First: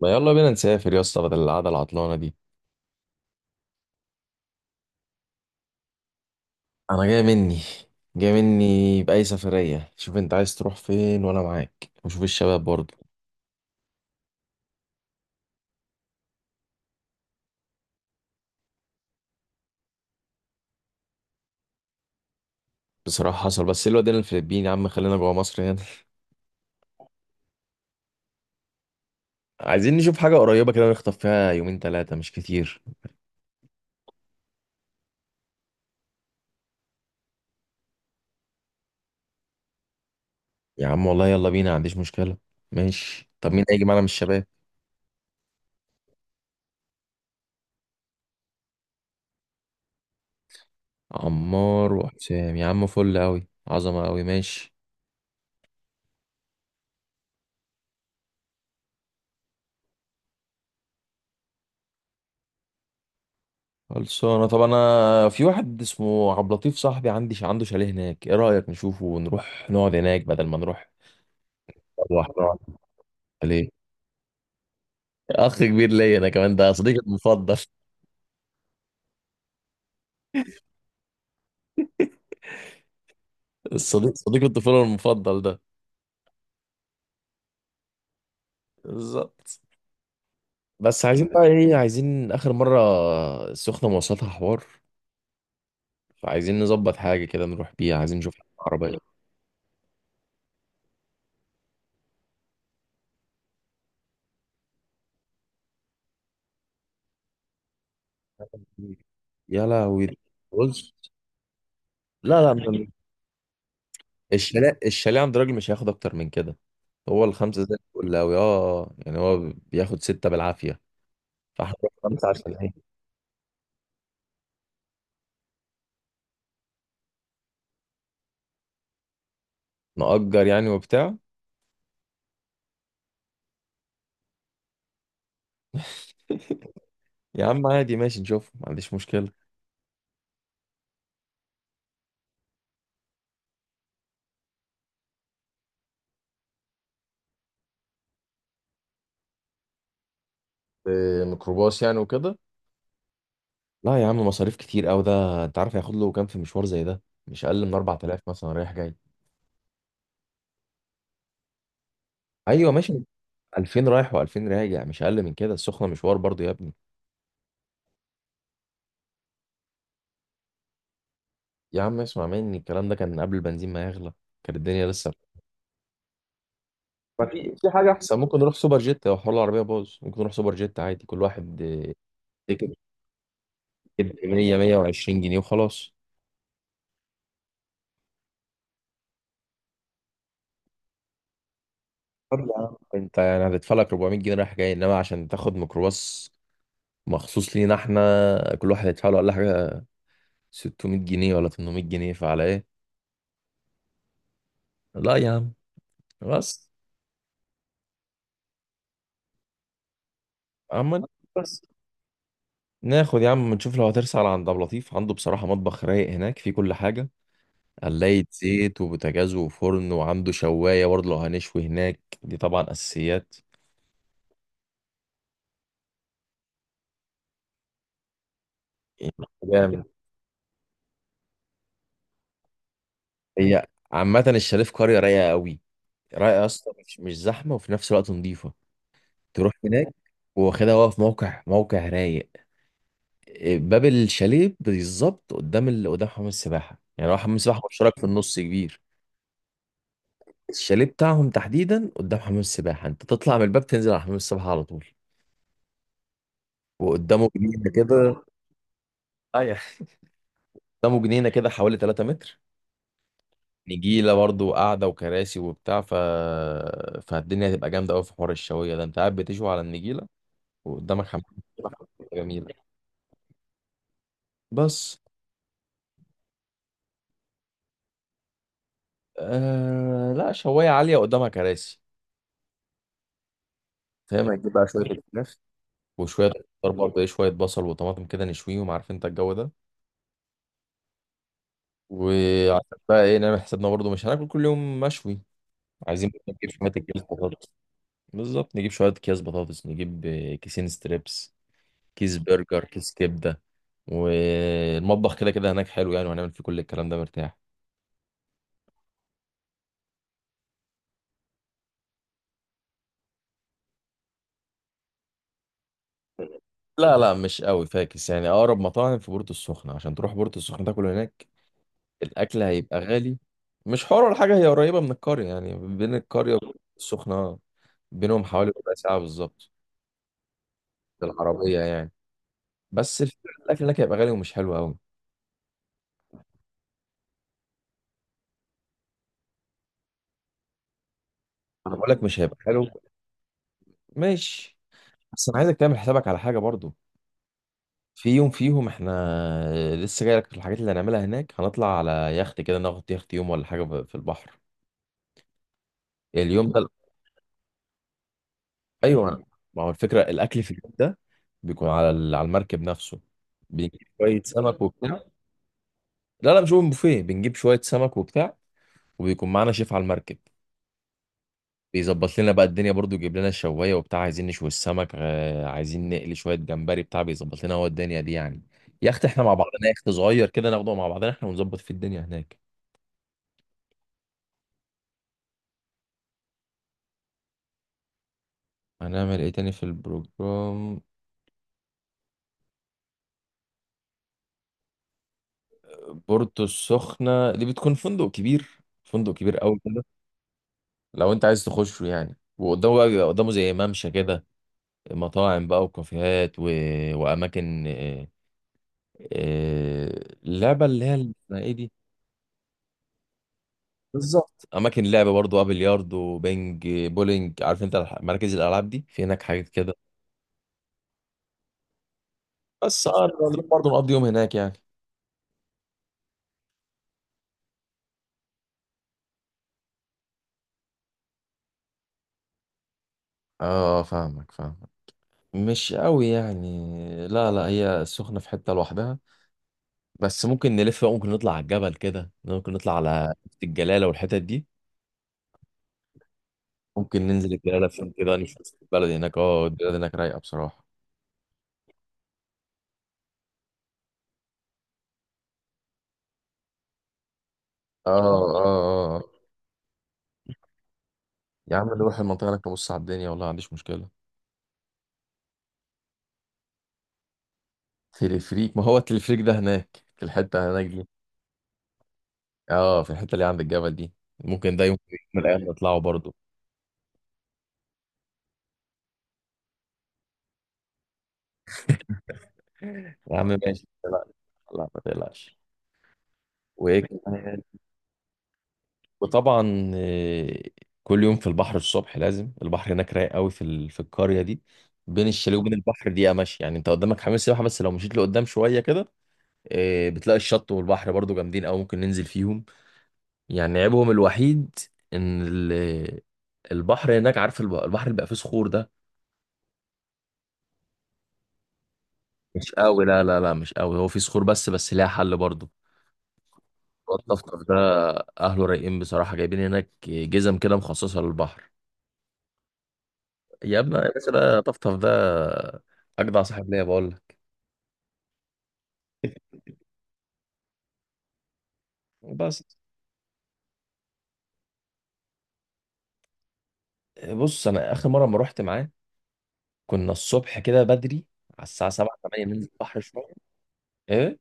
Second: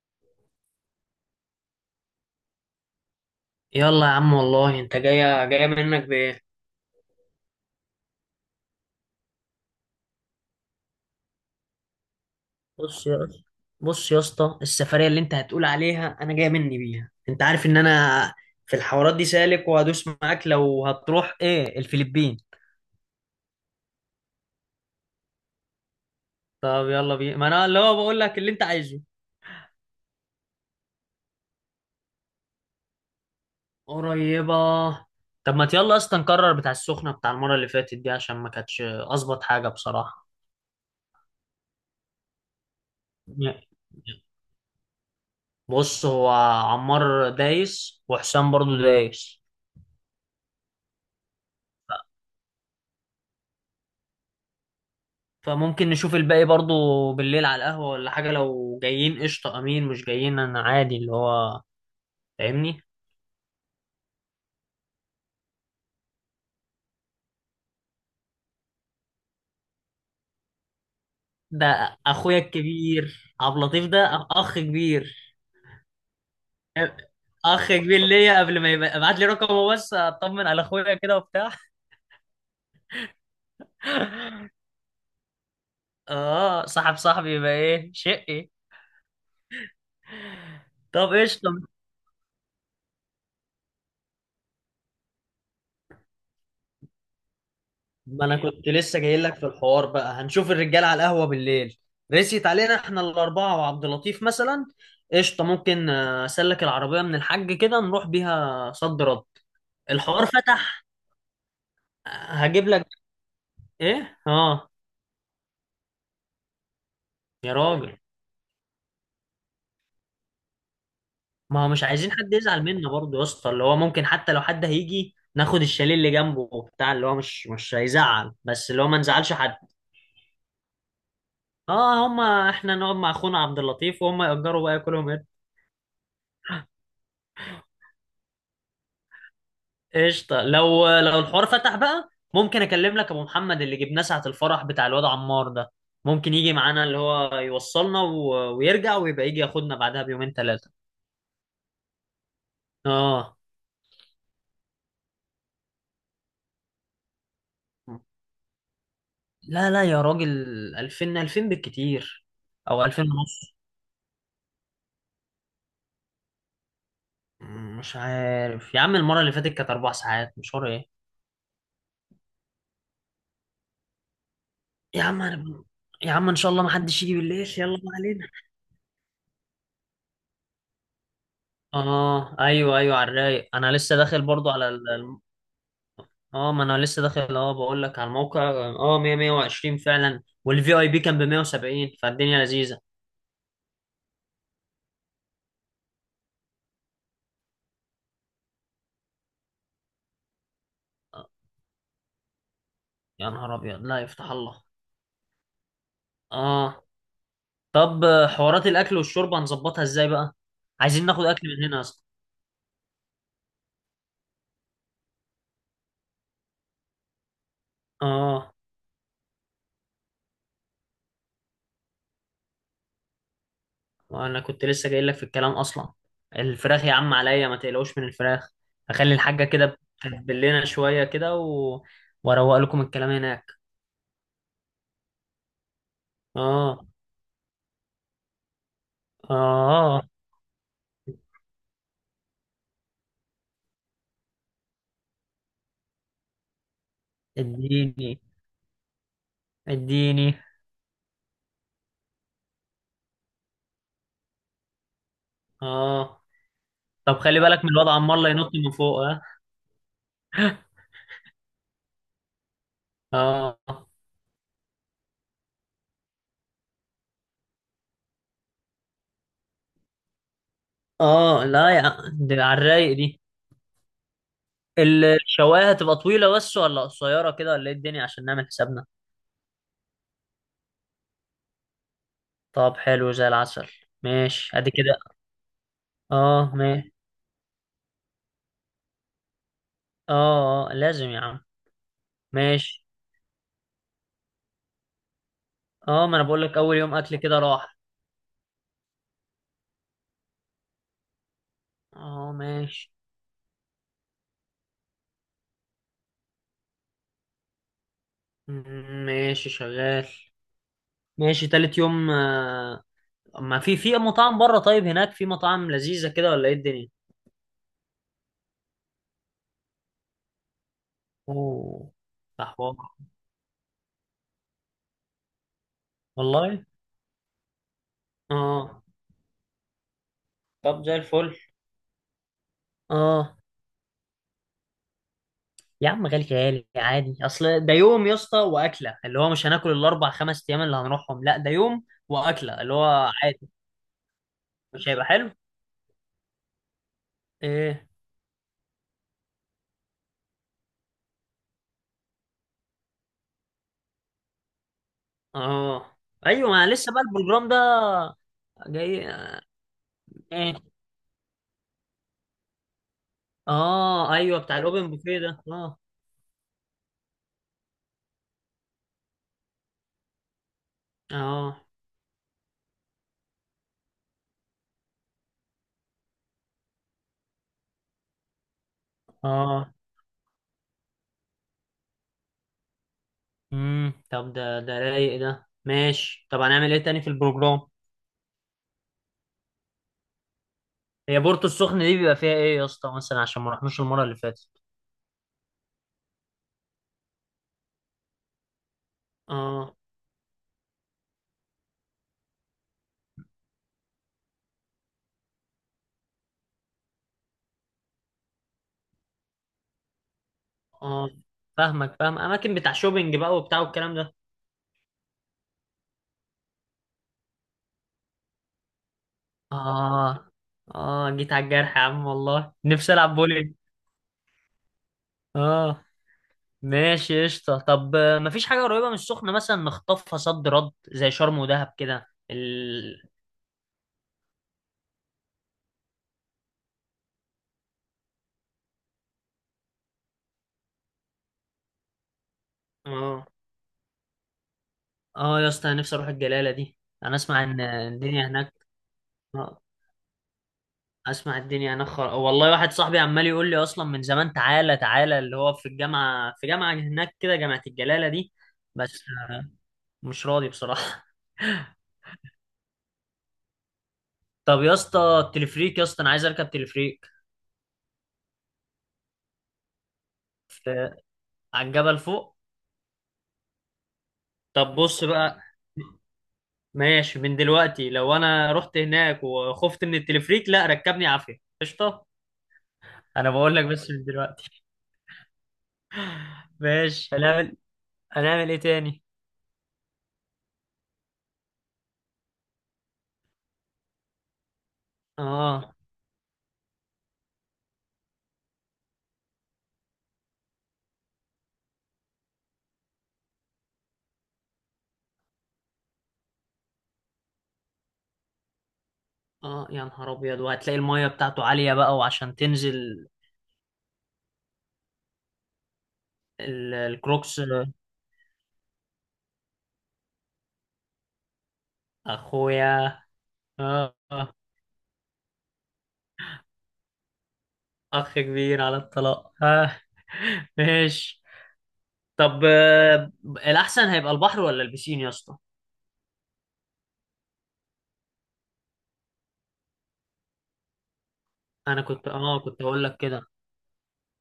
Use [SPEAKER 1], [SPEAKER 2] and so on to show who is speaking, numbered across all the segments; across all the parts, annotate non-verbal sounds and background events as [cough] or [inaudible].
[SPEAKER 1] ما يلا بينا نسافر يا اسطى بدل القعده العطلانه دي.
[SPEAKER 2] يلا يا عم والله، انت جايه جايه منك بايه.
[SPEAKER 1] انا جاي مني، باي سفريه، شوف انت عايز تروح فين وانا معاك، وشوف الشباب برضه.
[SPEAKER 2] بص يا بص يا اسطى، السفريه اللي انت هتقول عليها انا جايه مني بيها، انت عارف ان انا في الحوارات دي سالك وهدوس معاك، لو هتروح ايه الفلبين؟
[SPEAKER 1] بصراحه حصل، بس إيه الواد، هنا الفلبين يا عم؟ خلينا جوه مصر هنا [laughs]
[SPEAKER 2] طب يلا بينا، ما انا اللي هو بقول لك اللي انت عايزه.
[SPEAKER 1] عايزين نشوف حاجه قريبه كده، نخطف فيها يومين ثلاثه مش كتير.
[SPEAKER 2] قريبه. طب ما يلا اصلا نكرر بتاع السخنه بتاع المره اللي فاتت دي، عشان ما كانتش اظبط حاجه بصراحه.
[SPEAKER 1] يا عم والله يلا بينا، ما عنديش مشكله. ماشي، طب مين هيجي معانا من الشباب؟
[SPEAKER 2] بص، هو عمار دايس وحسام برضو دايس.
[SPEAKER 1] عمار وحسام، يا عم فل قوي، عظمه قوي. ماشي،
[SPEAKER 2] فممكن نشوف الباقي برضو بالليل على القهوة ولا حاجة، لو جايين قشطة، أمين مش جايين أنا عادي اللي هو فاهمني.
[SPEAKER 1] خلصانة. طب انا في واحد اسمه عبد اللطيف صاحبي، عندي عنده شاليه هناك، ايه رأيك نشوفه ونروح نقعد هناك بدل ما نروح
[SPEAKER 2] ده
[SPEAKER 1] نروح
[SPEAKER 2] أخويا
[SPEAKER 1] نقعد
[SPEAKER 2] الكبير عبد
[SPEAKER 1] ليه؟
[SPEAKER 2] اللطيف، ده أخ كبير.
[SPEAKER 1] اخ كبير ليا انا كمان، ده صديقي المفضل [laughs]
[SPEAKER 2] أخ كبير ليا، قبل ما يبقى ابعت لي رقمه بس أطمن على أخويا كده وبتاع.
[SPEAKER 1] الصديق صديق الطفولة المفضل ده.
[SPEAKER 2] آه، صاحب صاحبي، يبقى إيه شقي.
[SPEAKER 1] بالظبط. بس
[SPEAKER 2] طب
[SPEAKER 1] عايزين بقى
[SPEAKER 2] قشطة،
[SPEAKER 1] ايه، عايزين اخر مرة السخنة، مواصلاتها حوار. فعايزين نظبط حاجة كده نروح بيها، عايزين
[SPEAKER 2] ما
[SPEAKER 1] نشوف
[SPEAKER 2] انا كنت
[SPEAKER 1] عربية.
[SPEAKER 2] لسه جاي لك في الحوار، بقى هنشوف الرجال على القهوه بالليل. رسيت علينا احنا الاربعه وعبد اللطيف مثلا. قشطه ممكن، اسلك العربيه من الحاج كده نروح بيها صد رد.
[SPEAKER 1] يا لهوي.
[SPEAKER 2] الحوار فتح.
[SPEAKER 1] بص. لا لا،
[SPEAKER 2] هجيب لك. ايه. اه.
[SPEAKER 1] الشاليه عند راجل مش هياخد اكتر من كده. هو
[SPEAKER 2] يا
[SPEAKER 1] الخمسه زي
[SPEAKER 2] راجل.
[SPEAKER 1] الفل قوي، اه يعني هو بياخد سته بالعافيه.
[SPEAKER 2] ما هو
[SPEAKER 1] فاحنا
[SPEAKER 2] مش
[SPEAKER 1] نروح
[SPEAKER 2] عايزين
[SPEAKER 1] خمسه
[SPEAKER 2] حد
[SPEAKER 1] عشان
[SPEAKER 2] يزعل منا
[SPEAKER 1] ايه،
[SPEAKER 2] برضه يا اسطى، اللي هو ممكن حتى لو حد هيجي ناخد الشاليه اللي جنبه وبتاع، اللي هو مش هيزعل، بس اللي هو ما نزعلش حد.
[SPEAKER 1] نأجر يعني وبتاع.
[SPEAKER 2] اه، هما احنا نقعد مع اخونا عبد اللطيف وهم يأجروا بقى كلهم.
[SPEAKER 1] يا عم عادي ماشي، نشوف، ما عنديش مشكله.
[SPEAKER 2] قشطة لو الحوار فتح بقى، ممكن اكلم لك ابو محمد اللي جبناه ساعة الفرح بتاع الواد عمار ده، ممكن يجي معانا اللي هو يوصلنا ويرجع ويبقى يجي ياخدنا بعدها بيومين ثلاثة.
[SPEAKER 1] إيه، ميكروباص يعني وكده؟
[SPEAKER 2] اه،
[SPEAKER 1] لا يا عم، مصاريف كتير قوي ده، انت عارف هياخد له كام في مشوار زي ده؟ مش اقل من 4000 مثلا رايح جاي.
[SPEAKER 2] لا لا يا راجل. 2000 2000 بالكتير،
[SPEAKER 1] ايوه
[SPEAKER 2] او
[SPEAKER 1] ماشي،
[SPEAKER 2] 2000 ونص.
[SPEAKER 1] 2000 رايح و2000 راجع، مش اقل من كده، السخنه مشوار برضو يا ابني.
[SPEAKER 2] مش عارف يا عم، المرة اللي فاتت كانت 4 ساعات مشوار، ايه.
[SPEAKER 1] يا عم اسمع مني، الكلام ده كان قبل البنزين ما يغلى، كانت الدنيا
[SPEAKER 2] يا
[SPEAKER 1] لسه.
[SPEAKER 2] عم أنا. يا عم ان شاء الله ما حدش يجي
[SPEAKER 1] ما
[SPEAKER 2] بالليل،
[SPEAKER 1] في في
[SPEAKER 2] يلا ما
[SPEAKER 1] حاجة أحسن،
[SPEAKER 2] علينا.
[SPEAKER 1] ممكن نروح سوبر جيت، لو حوار العربية باظ ممكن نروح سوبر جيت عادي، كل واحد
[SPEAKER 2] اه
[SPEAKER 1] تيكت
[SPEAKER 2] ايوه ايوه على الرايق، انا لسه داخل
[SPEAKER 1] تيكت
[SPEAKER 2] برضو
[SPEAKER 1] 100
[SPEAKER 2] على.
[SPEAKER 1] 120 جنيه وخلاص.
[SPEAKER 2] اه، ما انا لسه داخل، اه بقول لك على الموقع، اه 100 120 فعلا، والفي اي بي كان ب 170،
[SPEAKER 1] طب
[SPEAKER 2] فالدنيا
[SPEAKER 1] يا عم
[SPEAKER 2] لذيذه.
[SPEAKER 1] أنت يعني هتدفع لك 400 جنيه رايح جاي إنما عشان تاخد ميكروباص مخصوص لينا، إحنا كل واحد يدفع له ولا حاجة، 600 جنيه ولا 800 جنيه، فعلى إيه؟
[SPEAKER 2] يا نهار ابيض، لا يفتح الله.
[SPEAKER 1] لا يا عم، بس.
[SPEAKER 2] اه. طب حوارات الاكل والشرب هنظبطها ازاي بقى؟
[SPEAKER 1] عم،
[SPEAKER 2] عايزين ناخد اكل
[SPEAKER 1] بس.
[SPEAKER 2] من هنا اصلا.
[SPEAKER 1] ناخد يا عم، نشوف لو هترسل على عند أبو لطيف، عنده بصراحة مطبخ رايق هناك فيه كل حاجة، قلاية
[SPEAKER 2] اه،
[SPEAKER 1] زيت وبوتاجاز وفرن، وعنده شواية برضه لو هنشوي هناك، دي طبعا أساسيات.
[SPEAKER 2] وانا كنت لسه جاي لك في الكلام اصلا. الفراخ يا عم عليا، ما تقلقوش من الفراخ. هخلي الحاجه كده
[SPEAKER 1] جامد.
[SPEAKER 2] تتبل لنا شويه كده واروق لكم الكلام هناك.
[SPEAKER 1] هي عامة الشاليه في قرية رايقة قوي، رايقة يا اسطى،
[SPEAKER 2] اه
[SPEAKER 1] مش زحمة وفي نفس الوقت نظيفة. تروح هناك
[SPEAKER 2] اه
[SPEAKER 1] واخدها، واقف موقع رايق. باب الشاليه بالظبط قدام ال... قدام حمام السباحة، يعني هو حمام السباحة مشترك في
[SPEAKER 2] اديني
[SPEAKER 1] النص كبير.
[SPEAKER 2] اديني.
[SPEAKER 1] الشاليه بتاعهم تحديدا قدام حمام السباحة، انت تطلع من الباب تنزل على حمام السباحة على طول،
[SPEAKER 2] اه، طب
[SPEAKER 1] وقدامه
[SPEAKER 2] خلي بالك من
[SPEAKER 1] جنينة
[SPEAKER 2] الوضع
[SPEAKER 1] كده.
[SPEAKER 2] عمال لا ينط من فوق، ها.
[SPEAKER 1] ايوه، قدامه جنينة كده حوالي 3 متر،
[SPEAKER 2] اه
[SPEAKER 1] نجيله برضو وقعده وكراسي وبتاع، ف فالدنيا هتبقى جامده قوي، في حوار الشويه ده انت قاعد بتشوي على النجيله وقدامك حمام.
[SPEAKER 2] اه، لا، يا دي
[SPEAKER 1] جميله.
[SPEAKER 2] على الرايق دي.
[SPEAKER 1] بس
[SPEAKER 2] الشوايه هتبقى طويله بس ولا قصيره كده ولا ايه الدنيا، عشان نعمل حسابنا؟
[SPEAKER 1] آه لا، شوايه عاليه قدامها كراسي.
[SPEAKER 2] طب حلو زي العسل.
[SPEAKER 1] فاهم، هتجيب
[SPEAKER 2] ماشي
[SPEAKER 1] بقى
[SPEAKER 2] ادي
[SPEAKER 1] شويه [laughs]
[SPEAKER 2] كده.
[SPEAKER 1] الفراخ وشويه
[SPEAKER 2] اه
[SPEAKER 1] خضار
[SPEAKER 2] ماشي.
[SPEAKER 1] برضه، ايه شويه بصل وطماطم كده نشويهم، عارف انت الجو ده.
[SPEAKER 2] اه اه لازم يا عم.
[SPEAKER 1] وعشان
[SPEAKER 2] ماشي.
[SPEAKER 1] بقى ايه نعمل حسابنا برضه، مش هناكل كل يوم مشوي،
[SPEAKER 2] اه
[SPEAKER 1] عايزين
[SPEAKER 2] ما انا بقول
[SPEAKER 1] نجيب
[SPEAKER 2] لك
[SPEAKER 1] شويه
[SPEAKER 2] اول يوم
[SPEAKER 1] اكياس
[SPEAKER 2] اكل كده
[SPEAKER 1] بطاطس.
[SPEAKER 2] راح.
[SPEAKER 1] بالظبط، نجيب شويه اكياس بطاطس، نجيب كيسين ستريبس، كيس
[SPEAKER 2] اه
[SPEAKER 1] برجر،
[SPEAKER 2] ماشي.
[SPEAKER 1] كيس كبده. والمطبخ كده كده هناك حلو يعني، وهنعمل فيه كل الكلام ده مرتاح.
[SPEAKER 2] ماشي شغال. ماشي تالت يوم، ما في مطاعم بره، طيب هناك في مطاعم لذيذه كده ولا ايه الدنيا.
[SPEAKER 1] لا مش قوي فاكس يعني، اقرب مطاعم في بورتو السخنه، عشان تروح بورتو السخنه تاكل هناك
[SPEAKER 2] اوه.
[SPEAKER 1] الاكل
[SPEAKER 2] ده حوار.
[SPEAKER 1] هيبقى غالي. مش حوار ولا حاجه، هي قريبه من القريه يعني، بين القريه
[SPEAKER 2] والله
[SPEAKER 1] والسخنه بينهم حوالي ربع
[SPEAKER 2] اه.
[SPEAKER 1] ساعه بالظبط،
[SPEAKER 2] طب زي الفل.
[SPEAKER 1] بالعربيه يعني. بس الفكرة
[SPEAKER 2] اه
[SPEAKER 1] الاكل هناك هيبقى غالي ومش حلو قوي،
[SPEAKER 2] يا عم، غالي غالي عادي، اصل ده يوم يا اسطى واكله، اللي هو مش هناكل الاربع خمس ايام اللي هنروحهم، لا ده
[SPEAKER 1] انا
[SPEAKER 2] يوم
[SPEAKER 1] بقول لك مش هيبقى
[SPEAKER 2] واكله
[SPEAKER 1] حلو.
[SPEAKER 2] اللي هو عادي.
[SPEAKER 1] ماشي.
[SPEAKER 2] مش هيبقى
[SPEAKER 1] بس
[SPEAKER 2] حلو.
[SPEAKER 1] انا عايزك تعمل حسابك على حاجه برضو.
[SPEAKER 2] ايه؟
[SPEAKER 1] في يوم فيهم، احنا لسه جاي لك في الحاجات اللي هنعملها هناك، هنطلع على يخت كده، ناخد يخت يوم ولا حاجه ب- في البحر
[SPEAKER 2] اه
[SPEAKER 1] اليوم
[SPEAKER 2] ايوه، ما
[SPEAKER 1] ده.
[SPEAKER 2] لسه بقى البروجرام ده جاي،
[SPEAKER 1] ايوه. ما هو الفكره الاكل في
[SPEAKER 2] ايه.
[SPEAKER 1] اليوم ده بيكون على ال- على المركب نفسه، بنجيب
[SPEAKER 2] اه
[SPEAKER 1] شويه
[SPEAKER 2] ايوه بتاع
[SPEAKER 1] سمك
[SPEAKER 2] الاوبن
[SPEAKER 1] وبتاع.
[SPEAKER 2] بوفيه ده اه.
[SPEAKER 1] لا مش اوبن بوفيه، بنجيب شويه سمك وبتاع، وبيكون معانا شيف على المركب،
[SPEAKER 2] اه
[SPEAKER 1] بيظبط لنا بقى الدنيا برضو، يجيب لنا الشوايه وبتاع، عايزين نشوي السمك عايزين نقلي شويه جمبري بتاع بيظبط لنا هو الدنيا دي يعني. يخت احنا مع بعضنا،
[SPEAKER 2] اه
[SPEAKER 1] يخت صغير كده ناخده مع بعضنا احنا، ونظبط في الدنيا هناك.
[SPEAKER 2] طب ده رايق ده ماشي، طب هنعمل ايه تاني في البروجرام؟
[SPEAKER 1] هنعمل ايه تاني في البروجرام؟
[SPEAKER 2] هي بورتو السخنة دي بيبقى فيها ايه يا اسطى مثلا، عشان ما رحناش المرة اللي فاتت.
[SPEAKER 1] بورتو السخنة دي بتكون فندق كبير، فندق كبير قوي
[SPEAKER 2] اه
[SPEAKER 1] كده، لو انت عايز تخشه يعني. وقدامه بقى بيبقى قدامه زي ممشى كده، مطاعم بقى وكافيهات و... واماكن اللعبة اللي هي
[SPEAKER 2] اه
[SPEAKER 1] ال- اسمها ايه دي؟
[SPEAKER 2] فاهمك، فاهم، اماكن بتاع شوبينج بقى وبتاع والكلام ده.
[SPEAKER 1] بالظبط، اماكن لعبة برضو بقى، بلياردو، بينج، بولينج، عارف انت الح- مراكز الالعاب دي، في هناك حاجات كده.
[SPEAKER 2] اه اه، جيت على الجرح يا عم، والله
[SPEAKER 1] بس
[SPEAKER 2] نفسي
[SPEAKER 1] اه،
[SPEAKER 2] العب
[SPEAKER 1] نروح
[SPEAKER 2] بولينج.
[SPEAKER 1] برضو نقضي يوم هناك يعني.
[SPEAKER 2] اه ماشي قشطة. طب مفيش حاجة قريبة من السخنة مثلا نخطفها صد رد زي شرم ودهب كده
[SPEAKER 1] اه فاهمك، مش قوي يعني، لا لا هي السخنة في حتة لوحدها. بس ممكن نلف بقى، ممكن نطلع على الجبل كده، ممكن نطلع على
[SPEAKER 2] اه
[SPEAKER 1] حتة الجلالة والحتت دي.
[SPEAKER 2] اه يا اسطى، انا نفسي اروح الجلالة دي.
[SPEAKER 1] ممكن
[SPEAKER 2] انا
[SPEAKER 1] ننزل
[SPEAKER 2] اسمع ان
[SPEAKER 1] الجلالة فين كده
[SPEAKER 2] الدنيا هناك.
[SPEAKER 1] نشوف البلد هناك، اه
[SPEAKER 2] آه،
[SPEAKER 1] البلد هناك رايقة بصراحة.
[SPEAKER 2] اسمع الدنيا هناك والله واحد صاحبي عمال يقول لي اصلا من زمان، تعالى تعالى، اللي هو في الجامعة، في جامعة هناك كده جامعة
[SPEAKER 1] اه
[SPEAKER 2] الجلالة دي.
[SPEAKER 1] اه اه
[SPEAKER 2] بس آه، مش راضي بصراحة.
[SPEAKER 1] يا عم نروح المنطقة هناك نبص على الدنيا، والله ما عنديش مشكلة.
[SPEAKER 2] طب يا اسطى التلفريك يا اسطى، انا عايز اركب تلفريك.
[SPEAKER 1] تلفريك؟ ما هو التلفريك ده هناك في الحتة هناك دي،
[SPEAKER 2] في، على الجبل فوق.
[SPEAKER 1] اه في الحتة اللي عند الجبل دي. ممكن ده
[SPEAKER 2] طب
[SPEAKER 1] يوم
[SPEAKER 2] بص
[SPEAKER 1] من
[SPEAKER 2] بقى.
[SPEAKER 1] الأيام نطلعه برضه.
[SPEAKER 2] ماشي. من دلوقتي لو انا رحت هناك وخفت من التلفريك لا ركبني عافية، قشطة.
[SPEAKER 1] يا عم
[SPEAKER 2] انا بقول لك
[SPEAKER 1] ماشي،
[SPEAKER 2] بس
[SPEAKER 1] لا
[SPEAKER 2] من دلوقتي.
[SPEAKER 1] لا ما تقلقش.
[SPEAKER 2] [laughs]
[SPEAKER 1] وايه
[SPEAKER 2] ماشي.
[SPEAKER 1] كمان؟
[SPEAKER 2] هنعمل ايه تاني.
[SPEAKER 1] وطبعا كل يوم في البحر الصبح، لازم، البحر هناك رايق قوي، في ال- في القريه دي بين الشاليه وبين
[SPEAKER 2] اه
[SPEAKER 1] البحر دقيقه ماشي يعني، انت قدامك حمام سباحه، بس لو مشيت لقدام شويه كده بتلاقي الشط والبحر برضو جامدين قوي، ممكن ننزل فيهم. يعني عيبهم الوحيد ان ال- البحر هناك، عارف الب- البحر اللي بقى فيه صخور ده؟
[SPEAKER 2] اه يا نهار ابيض، وهتلاقي المية بتاعته عالية بقى وعشان
[SPEAKER 1] مش قوي، لا
[SPEAKER 2] تنزل.
[SPEAKER 1] لا لا مش قوي، هو فيه صخور بس، بس ليها حل برضو.
[SPEAKER 2] الكروكس.
[SPEAKER 1] الطفطف ده اهله رايقين بصراحه، جايبين هناك جزم كده مخصصه للبحر.
[SPEAKER 2] اخويا.
[SPEAKER 1] يا ابني يا
[SPEAKER 2] اه
[SPEAKER 1] باشا ده طفطف ده، اجدع صاحب ليا بقول لك.
[SPEAKER 2] اخ كبير على الطلاق اه. [laughs] ماشي. طب
[SPEAKER 1] بس.
[SPEAKER 2] الأحسن هيبقى البحر ولا البسين يا اسطى؟
[SPEAKER 1] بص انا اخر مره ما رحت معاه، كنا الصبح كده بدري، على الساعه
[SPEAKER 2] أنا
[SPEAKER 1] 7
[SPEAKER 2] كنت
[SPEAKER 1] 8
[SPEAKER 2] آه
[SPEAKER 1] ننزل
[SPEAKER 2] كنت
[SPEAKER 1] البحر
[SPEAKER 2] هقول لك
[SPEAKER 1] شويه.
[SPEAKER 2] كده.
[SPEAKER 1] ايه،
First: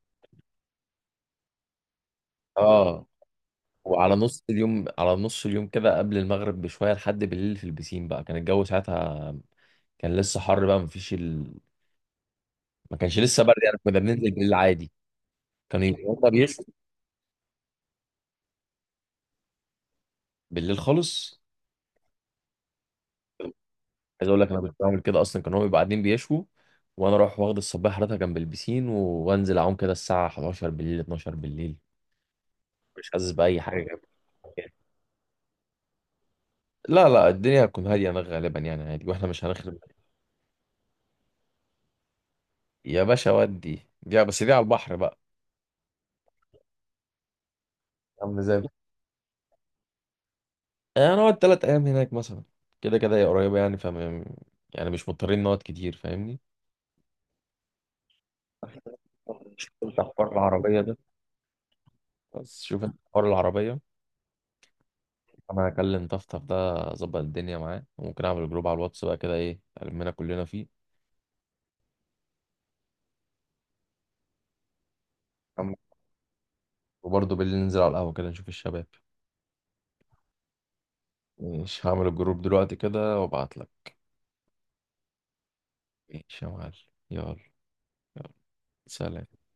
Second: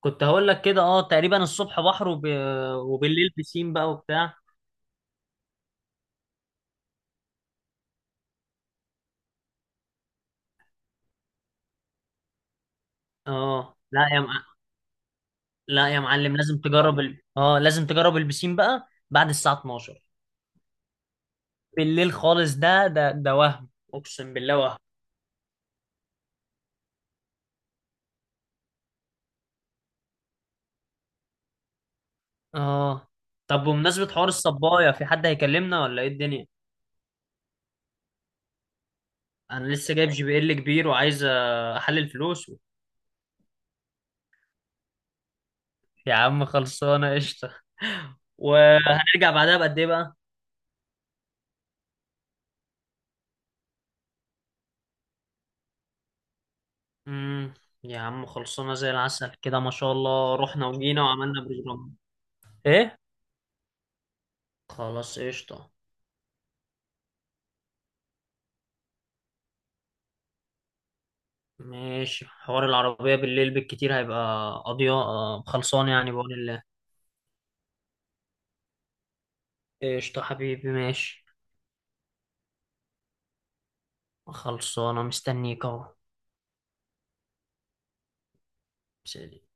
[SPEAKER 2] كنت هقول لك كده تقريبا الصبح بحر
[SPEAKER 1] اه.
[SPEAKER 2] وبالليل بسين بقى
[SPEAKER 1] وعلى
[SPEAKER 2] وبتاع.
[SPEAKER 1] نص اليوم، كده قبل المغرب بشويه لحد بالليل في البسين بقى، كان الجو ساعتها كان لسه حر بقى، مفيش ال... ما كانش لسه برد
[SPEAKER 2] آه
[SPEAKER 1] يعني، كنا
[SPEAKER 2] لا يا
[SPEAKER 1] بننزل بالليل
[SPEAKER 2] مع...
[SPEAKER 1] عادي. كانوا
[SPEAKER 2] لا يا
[SPEAKER 1] يبقوا هما
[SPEAKER 2] معلم لازم
[SPEAKER 1] بيشوا
[SPEAKER 2] تجرب ال... آه لازم تجرب البسين بقى بعد الساعة 12.
[SPEAKER 1] بالليل خالص،
[SPEAKER 2] بالليل خالص ده وهم
[SPEAKER 1] عايز
[SPEAKER 2] أقسم
[SPEAKER 1] اقول لك
[SPEAKER 2] بالله
[SPEAKER 1] انا كنت
[SPEAKER 2] وهم.
[SPEAKER 1] بعمل كده اصلا، كان هو بيبقى قاعدين بيشوا، وانا اروح واخد الصباح حضرتها جنب البسين وانزل اعوم كده الساعه 11 بالليل 12 بالليل،
[SPEAKER 2] آه.
[SPEAKER 1] مش حاسس باي
[SPEAKER 2] طب
[SPEAKER 1] حاجه.
[SPEAKER 2] بمناسبة حوار الصباية، في حد هيكلمنا ولا إيه الدنيا؟
[SPEAKER 1] لا الدنيا هتكون هاديه انا غالبا، يعني عادي واحنا مش
[SPEAKER 2] أنا
[SPEAKER 1] هنخرب.
[SPEAKER 2] لسه جايب GPL كبير، وعايز أحلل فلوس.
[SPEAKER 1] يا باشا ودي، دي بس على البحر بقى،
[SPEAKER 2] يا عم خلصانة قشطة.
[SPEAKER 1] عامل زي.
[SPEAKER 2] وهنرجع بعدها بقد ايه بقى؟
[SPEAKER 1] هنقعد ثلاث ايام هناك مثلا، كده كده هي قريبه يعني، فم يعني مش مضطرين نقعد كتير، فاهمني.
[SPEAKER 2] امم يا عم خلصانة زي
[SPEAKER 1] [laughs]
[SPEAKER 2] العسل كده، ما
[SPEAKER 1] شوف
[SPEAKER 2] شاء
[SPEAKER 1] انت حوار
[SPEAKER 2] الله، رحنا
[SPEAKER 1] العربيه ده،
[SPEAKER 2] وجينا وعملنا بروجرام.
[SPEAKER 1] بس شوف انت
[SPEAKER 2] ايه؟
[SPEAKER 1] حوار العربيه.
[SPEAKER 2] خلاص
[SPEAKER 1] انا
[SPEAKER 2] قشطة.
[SPEAKER 1] هكلم طفطف ده، اظبط الدنيا معاه، وممكن اعمل جروب على الواتس بقى كده، ايه المنا كلنا فيه.
[SPEAKER 2] ماشي، حوار العربية بالليل بالكتير هيبقى قضية،
[SPEAKER 1] أم-
[SPEAKER 2] خلصانة يعني بقول الله.
[SPEAKER 1] وبرضه بالليل ننزل على القهوه كده نشوف الشباب.
[SPEAKER 2] قشطة حبيبي ماشي.
[SPEAKER 1] مش هعمل الجروب دلوقتي كده وابعت لك.
[SPEAKER 2] خلصانة مستنيك اهو.
[SPEAKER 1] ماشي يا معلم. يلا. يلا. سلام.
[SPEAKER 2] سلام.